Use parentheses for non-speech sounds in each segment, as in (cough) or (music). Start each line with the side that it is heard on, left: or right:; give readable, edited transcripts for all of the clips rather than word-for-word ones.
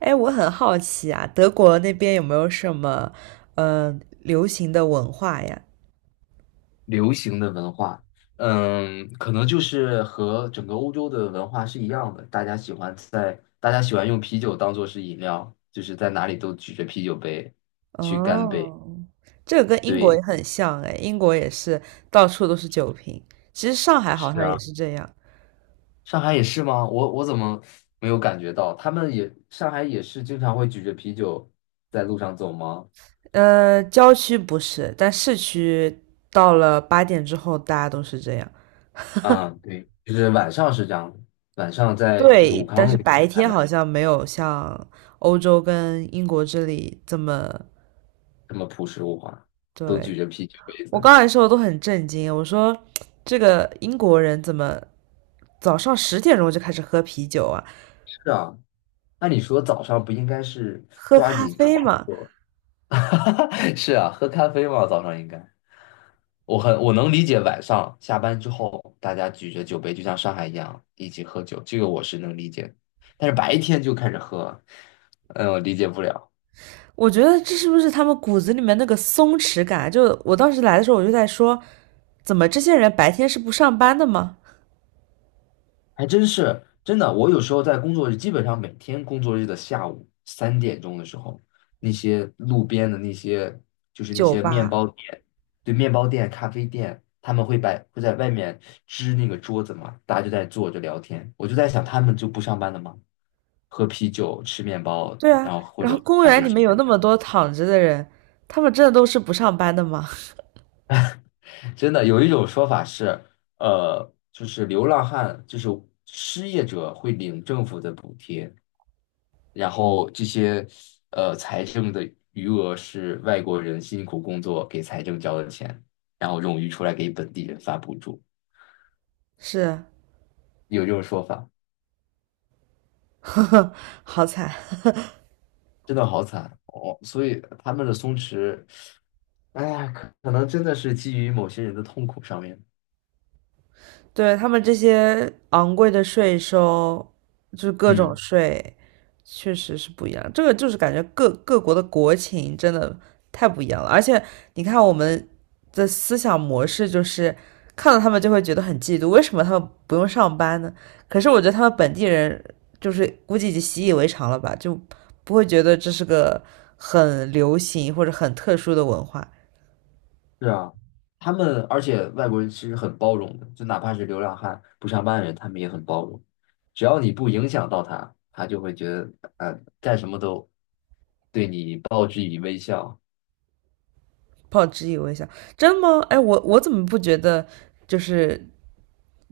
right: 哎，我很好奇啊，德国那边有没有什么流行的文化呀？
left: 流行的文化。可能就是和整个欧洲的文化是一样的，大家喜欢用啤酒当做是饮料，就是在哪里都举着啤酒杯去干杯。
right: 哦，这个跟英国也
left: 对。
right: 很像哎，英国也是到处都是酒瓶。其实上海好
left: 是
right: 像也
left: 啊，
right: 是这样，
left: 上海也是吗？我怎么没有感觉到？他们也上海也是经常会举着啤酒在路上走吗？
right: 郊区不是，但市区到了8点之后，大家都是这样。
left: 啊，对，就是晚上是这样的，晚上在就是
right: 对，
left: 武
right: 但
left: 康路那
right: 是
left: 边
right: 白
left: 他
right: 天
left: 们
right: 好像没有像欧洲跟英国这里这么，
left: 这么朴实无华，都
right: 对，
left: 举着啤酒杯
right: 我刚
left: 子。
right: 才说的都很震惊，我说这个英国人怎么早上10点钟就开始喝啤酒啊，
left: 是啊，按理说早上不应该是
right: 喝
left: 抓
right: 咖
left: 紧
right: 啡
left: 创？
right: 嘛？
left: (laughs) 是啊，喝咖啡嘛，早上应该。我能理解晚上下班之后大家举着酒杯，就像上海一样一起喝酒，这个我是能理解的。但是白天就开始喝，嗯，我理解不了。
right: 我觉得这是不是他们骨子里面那个松弛感？就我当时来的时候，我就在说，怎么这些人白天是不上班的吗？
left: 还真是真的。我有时候在工作日，基本上每天工作日的下午3点钟的时候，那些路边的那些就是那
right: 酒
left: 些面
right: 吧，
left: 包店，对面包店、咖啡店，他们会在外面支那个桌子嘛，大家就在坐着聊天。我就在想，他们就不上班了吗？喝啤酒、吃面包，
right: 对啊，
left: 然后或
right: 然
left: 者
right: 后
left: 喝
right: 公
left: 咖
right: 园
left: 啡
right: 里
left: 之
right: 面有
left: 类的。
right: 那么多躺着的人，他们真的都是不上班的吗？
left: 真的有一种说法是，就是流浪汉，就是失业者会领政府的补贴。然后这些财政的余额是外国人辛苦工作给财政交的钱，然后冗余出来给本地人发补助，
right: (laughs) 是，
left: 有这种说法，
right: 呵呵，好惨。
left: 真的好惨哦。所以他们的松弛，哎呀，可能真的是基于某些人的痛苦上面。
right: 对，他们这些昂贵的税收，就是各种
left: 嗯，
right: 税，确实是不一样。这个就是感觉各国的国情真的太不一样了。而且你看我们的思想模式，就是看到他们就会觉得很嫉妒，为什么他们不用上班呢？可是我觉得他们本地人就是估计已经习以为常了吧，就不会觉得这是个很流行或者很特殊的文化。
left: 是啊，而且外国人其实很包容的，就哪怕是流浪汉、不上班的人，他们也很包容。只要你不影响到他，他就会觉得，干什么都对你报之以微笑。
right: 不好以疑我一下真的吗？哎，我怎么不觉得？就是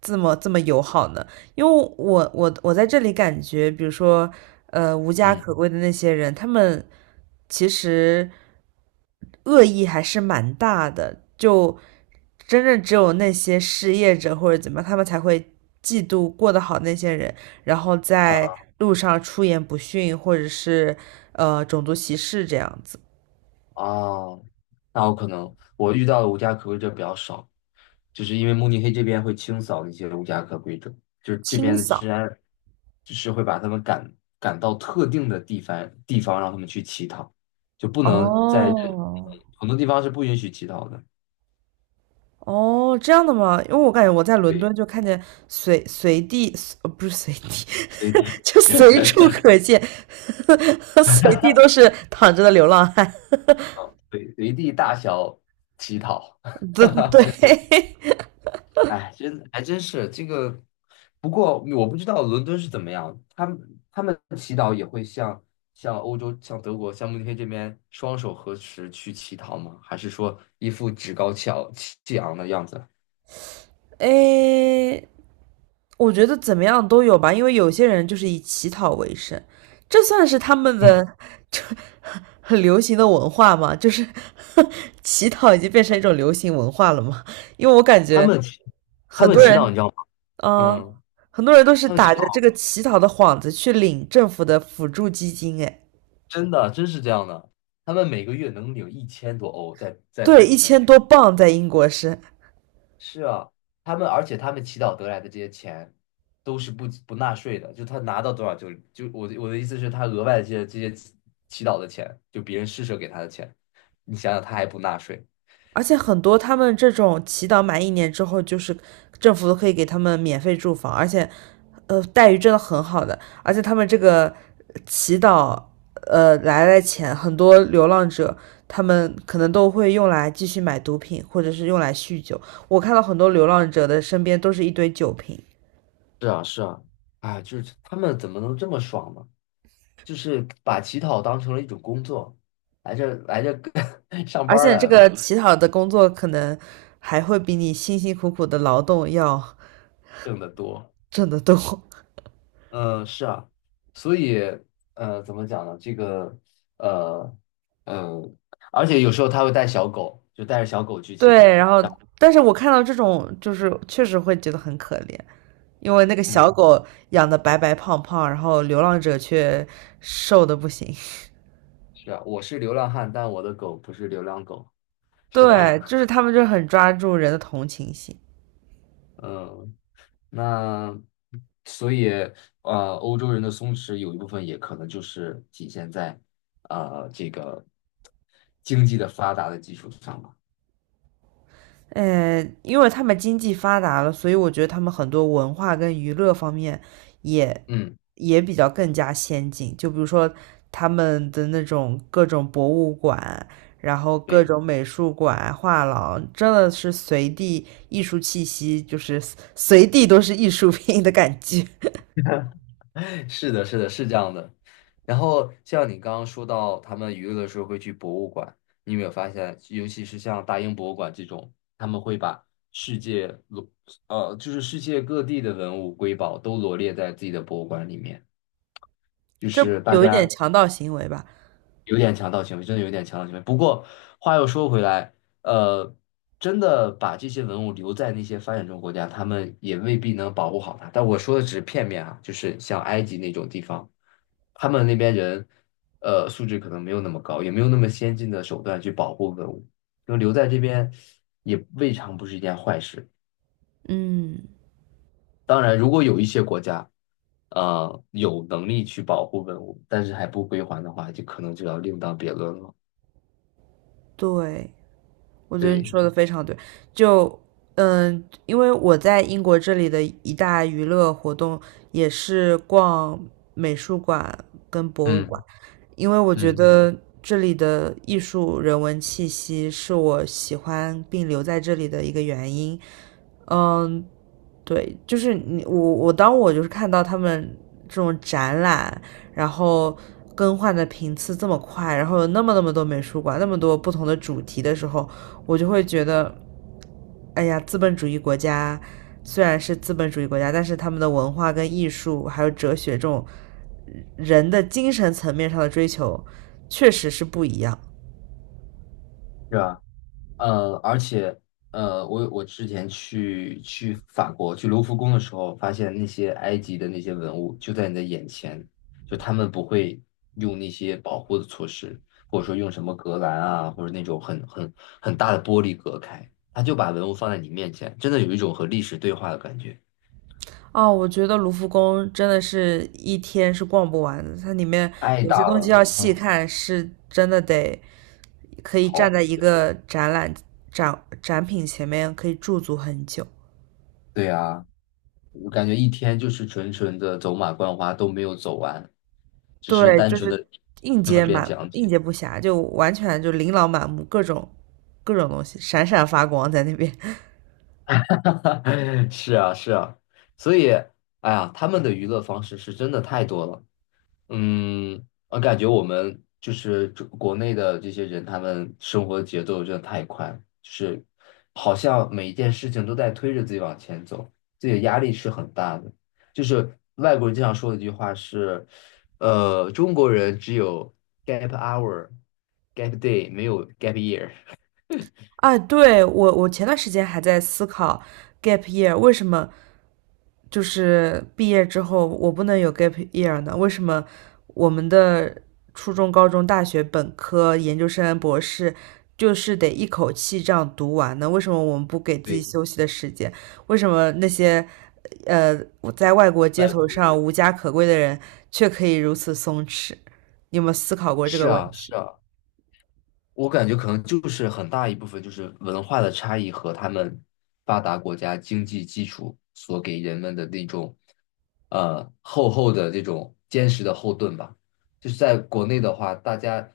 right: 这么友好呢？因为我在这里感觉，比如说，无家
left: 嗯。
right: 可归的那些人，他们其实恶意还是蛮大的，就真正只有那些失业者或者怎么样，他们才会嫉妒过得好那些人，然后在
left: 啊。
right: 路上出言不逊，或者是种族歧视这样子
left: 哦。那我可能我遇到的无家可归者比较少，就是因为慕尼黑这边会清扫那些无家可归者，就是这
right: 清
left: 边的治
right: 扫。
left: 安，就是会把他们赶到特定的地方让他们去乞讨，就不能在
right: 哦，
left: 很多地方是不允许乞讨的。
right: 哦，这样的吗？因为我感觉我在伦
left: 对。
right: 敦就看见随地，不是随地，
left: 随
right: (laughs)
left: 地。
right: 就随处可见，(laughs) 随地都是躺着的流浪汉。
left: 对，随地大小乞讨。
right: (laughs) 对对，
left: 哎，真还真是这个，不过我不知道伦敦是怎么样，他们祈祷也会像欧洲、像德国、像慕尼黑这边双手合十去乞讨吗？还是说一副趾高气昂的样子？
right: (laughs) 诶，我觉得怎么样都有吧，因为有些人就是以乞讨为生，这算是他们
left: 嗯，
right: 的这 (laughs) 很流行的文化嘛，就是 (laughs) 乞讨已经变成一种流行文化了嘛，因为我感
left: 他
right: 觉
left: 们祈他
right: 很
left: 们
right: 多
left: 祈祷
right: 人
left: 你知道吗？
right: 嗯，
left: 嗯，
right: 很多人都是
left: 他们祈
right: 打着这
left: 祷。
right: 个乞讨的幌子去领政府的辅助基金，哎，
left: 真的真是这样的，他们每个月能领1000多欧在慕
right: 对，一
left: 尼黑。
right: 千多镑在英国是，
left: 是啊，他们祈祷得来的这些钱都是不纳税的，就他拿到多少就我的意思是，他额外的这些祈祷的钱，就别人施舍给他的钱，你想想他还不纳税。
right: 而且很多他们这种祈祷满1年之后，就是政府都可以给他们免费住房，而且，待遇真的很好的，而且他们这个祈祷，来的钱，很多流浪者他们可能都会用来继续买毒品，或者是用来酗酒。我看到很多流浪者的身边都是一堆酒瓶。
left: 是啊，是啊，啊，就是他们怎么能这么爽呢？就是把乞讨当成了一种工作，来这 (laughs) 上
right: 而
left: 班儿
right: 且这
left: 来
right: 个
left: 了。
right: 乞讨的工作可能还会比你辛辛苦苦的劳动要
left: 挣得多。
right: 挣得多。(laughs)
left: 嗯，是啊，所以，怎么讲呢？呃，嗯，而且有时候他会带小狗，就带着小狗去乞
right: 对，
left: 讨。
right: 然后但是我看到这种就是确实会觉得很可怜，因为那个小
left: 嗯，
right: 狗养的白白胖胖，然后流浪者却瘦的不行。
left: 是啊，我是流浪汉，但我的狗不是流浪狗，
right: (laughs)
left: 是吧？
right: 对，就是他们就很抓住人的同情心。
left: (laughs) 嗯，那所以，欧洲人的松弛有一部分也可能就是体现在，这个经济的发达的基础上吧。
right: 因为他们经济发达了，所以我觉得他们很多文化跟娱乐方面也
left: 嗯，
right: 比较更加先进。就比如说他们的那种各种博物馆，然后各
left: 对。
right: 种美术馆、画廊，真的是随地艺术气息，就是随地都是艺术品的感觉。
left: 是的，是的，是这样的。然后像你刚刚说到，他们娱乐的时候会去博物馆，你有没有发现，尤其是像大英博物馆这种，他们会把世界罗，呃，就是世界各地的文物瑰宝都罗列在自己的博物馆里面，就
right: (laughs) 这
left: 是大
right: 有一点
left: 家
right: 强盗行为吧？
left: 有点强盗行为，真的有点强盗行为。不过话又说回来，呃，真的把这些文物留在那些发展中国家，他们也未必能保护好它。但我说的只是片面啊，就是像埃及那种地方，他们那边人，素质可能没有那么高，也没有那么先进的手段去保护文物，就留在这边也未尝不是一件坏事。
right: 嗯，
left: 当然，如果有一些国家，有能力去保护文物，但是还不归还的话，就可能就要另当别论了。
right: 对。我觉得你
left: 对。
right: 说的非常对，就嗯，因为我在英国这里的一大娱乐活动也是逛美术馆跟博物馆，
left: 嗯。
right: 因为我觉
left: 嗯，
right: 得这里的艺术人文气息是我喜欢并留在这里的一个原因。嗯，对，就是你我当我就是看到他们这种展览，然后更换的频次这么快，然后有那么多美术馆，那么多不同的主题的时候，我就会觉得，哎呀，资本主义国家虽然是资本主义国家，但是他们的文化跟艺术还有哲学这种人的精神层面上的追求，确实是不一样。
left: 是啊，而且，我之前去法国去卢浮宫的时候，发现那些埃及的那些文物就在你的眼前，就他们不会用那些保护的措施，或者说用什么隔栏啊，或者那种很大的玻璃隔开，他就把文物放在你面前，真的有一种和历史对话的感觉。
right: 哦，我觉得卢浮宫真的是一天是逛不完的，它里面
left: 太
right: 有些
left: 大
right: 东西
left: 了。
right: 要
left: 嗯。
right: 细看，是真的得可以站
left: 好。
right: 在一个展览展品前面可以驻足很久。
left: 对呀。我感觉一天就是纯纯的走马观花都没有走完，只是
right: 对，
left: 单
right: 就
left: 纯
right: 是
left: 的听了遍讲
right: 应
left: 解。
right: 接不暇，就完全就琳琅满目，各种各种东西闪闪发光在那边。(laughs)
left: (laughs) 是啊，是啊，所以，哎呀，他们的娱乐方式是真的太多了。嗯，我感觉我们就是中国内的这些人，他们生活节奏真的太快了，就是好像每一件事情都在推着自己往前走，自己的压力是很大的。就是外国人经常说的一句话是，中国人只有 gap hour、gap day,没有 gap year。
right: 啊，对，我前段时间还在思考 gap year 为什么就是毕业之后我不能有 gap year 呢？为什么我们的初中、高中、大学、本科、研究生、博士就是得一口气这样读完呢？为什么我们不给自己
left: 对，
right: 休息的时间？为什么那些呃在外国街
left: 外
right: 头
left: 国人。
right: 上无家可归的人却可以如此松弛？你有没有思考过这
left: 是
right: 个问
left: 啊，是
right: 题？
left: 啊。我感觉可能就是很大一部分就是文化的差异和他们发达国家经济基础所给人们的那种厚厚的这种坚实的后盾吧。就是在国内的话，大家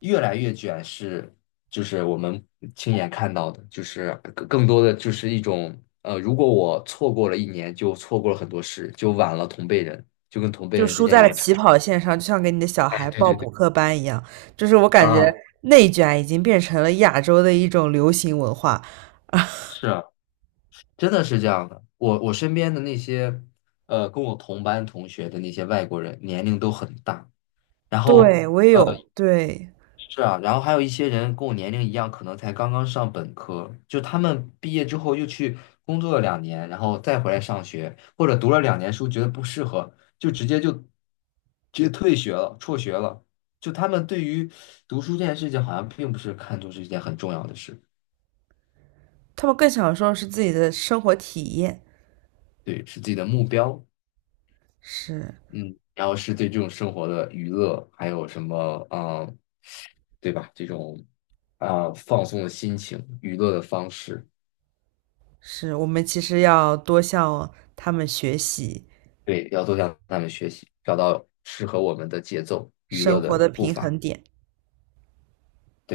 left: 越来越卷是，就是我们亲眼看到的，就是更多的就是一种，如果我错过了一年，就错过了很多事，就晚了同辈人，就跟同辈
right: 就
left: 人之
right: 输
left: 间
right: 在
left: 有
right: 了
left: 了差
right: 起
left: 距。
right: 跑线上，就像给你的小
left: 哎，
right: 孩
left: 对
right: 报
left: 对
right: 补
left: 对，
right: 课班一样。就是我感觉
left: 啊，
right: 内卷已经变成了亚洲的一种流行文化，
left: 是啊，真的是这样的，我身边的那些，跟我同班同学的那些外国人，年龄都很大。然后
right: 对，我也有，对，
left: 是啊，然后还有一些人跟我年龄一样，可能才刚刚上本科，就他们毕业之后又去工作了两年，然后再回来上学，或者读了两年书觉得不适合，就直接退学了，辍学了。就他们对于读书这件事情，好像并不是看作是一件很重要的事，
right: 他们更享受是自己的生活体验，
left: 对，是自己的目标，
right: 是
left: 嗯，然后是对这种生活的娱乐，还有什么啊、对吧？这种啊、放松的心情、娱乐的方式，
right: 是，我们其实要多向他们学习
left: 对，要多向他们学习，找到适合我们的节奏、娱
right: 生
left: 乐
right: 活
left: 的
right: 的
left: 步
right: 平
left: 伐。对。
right: 衡点。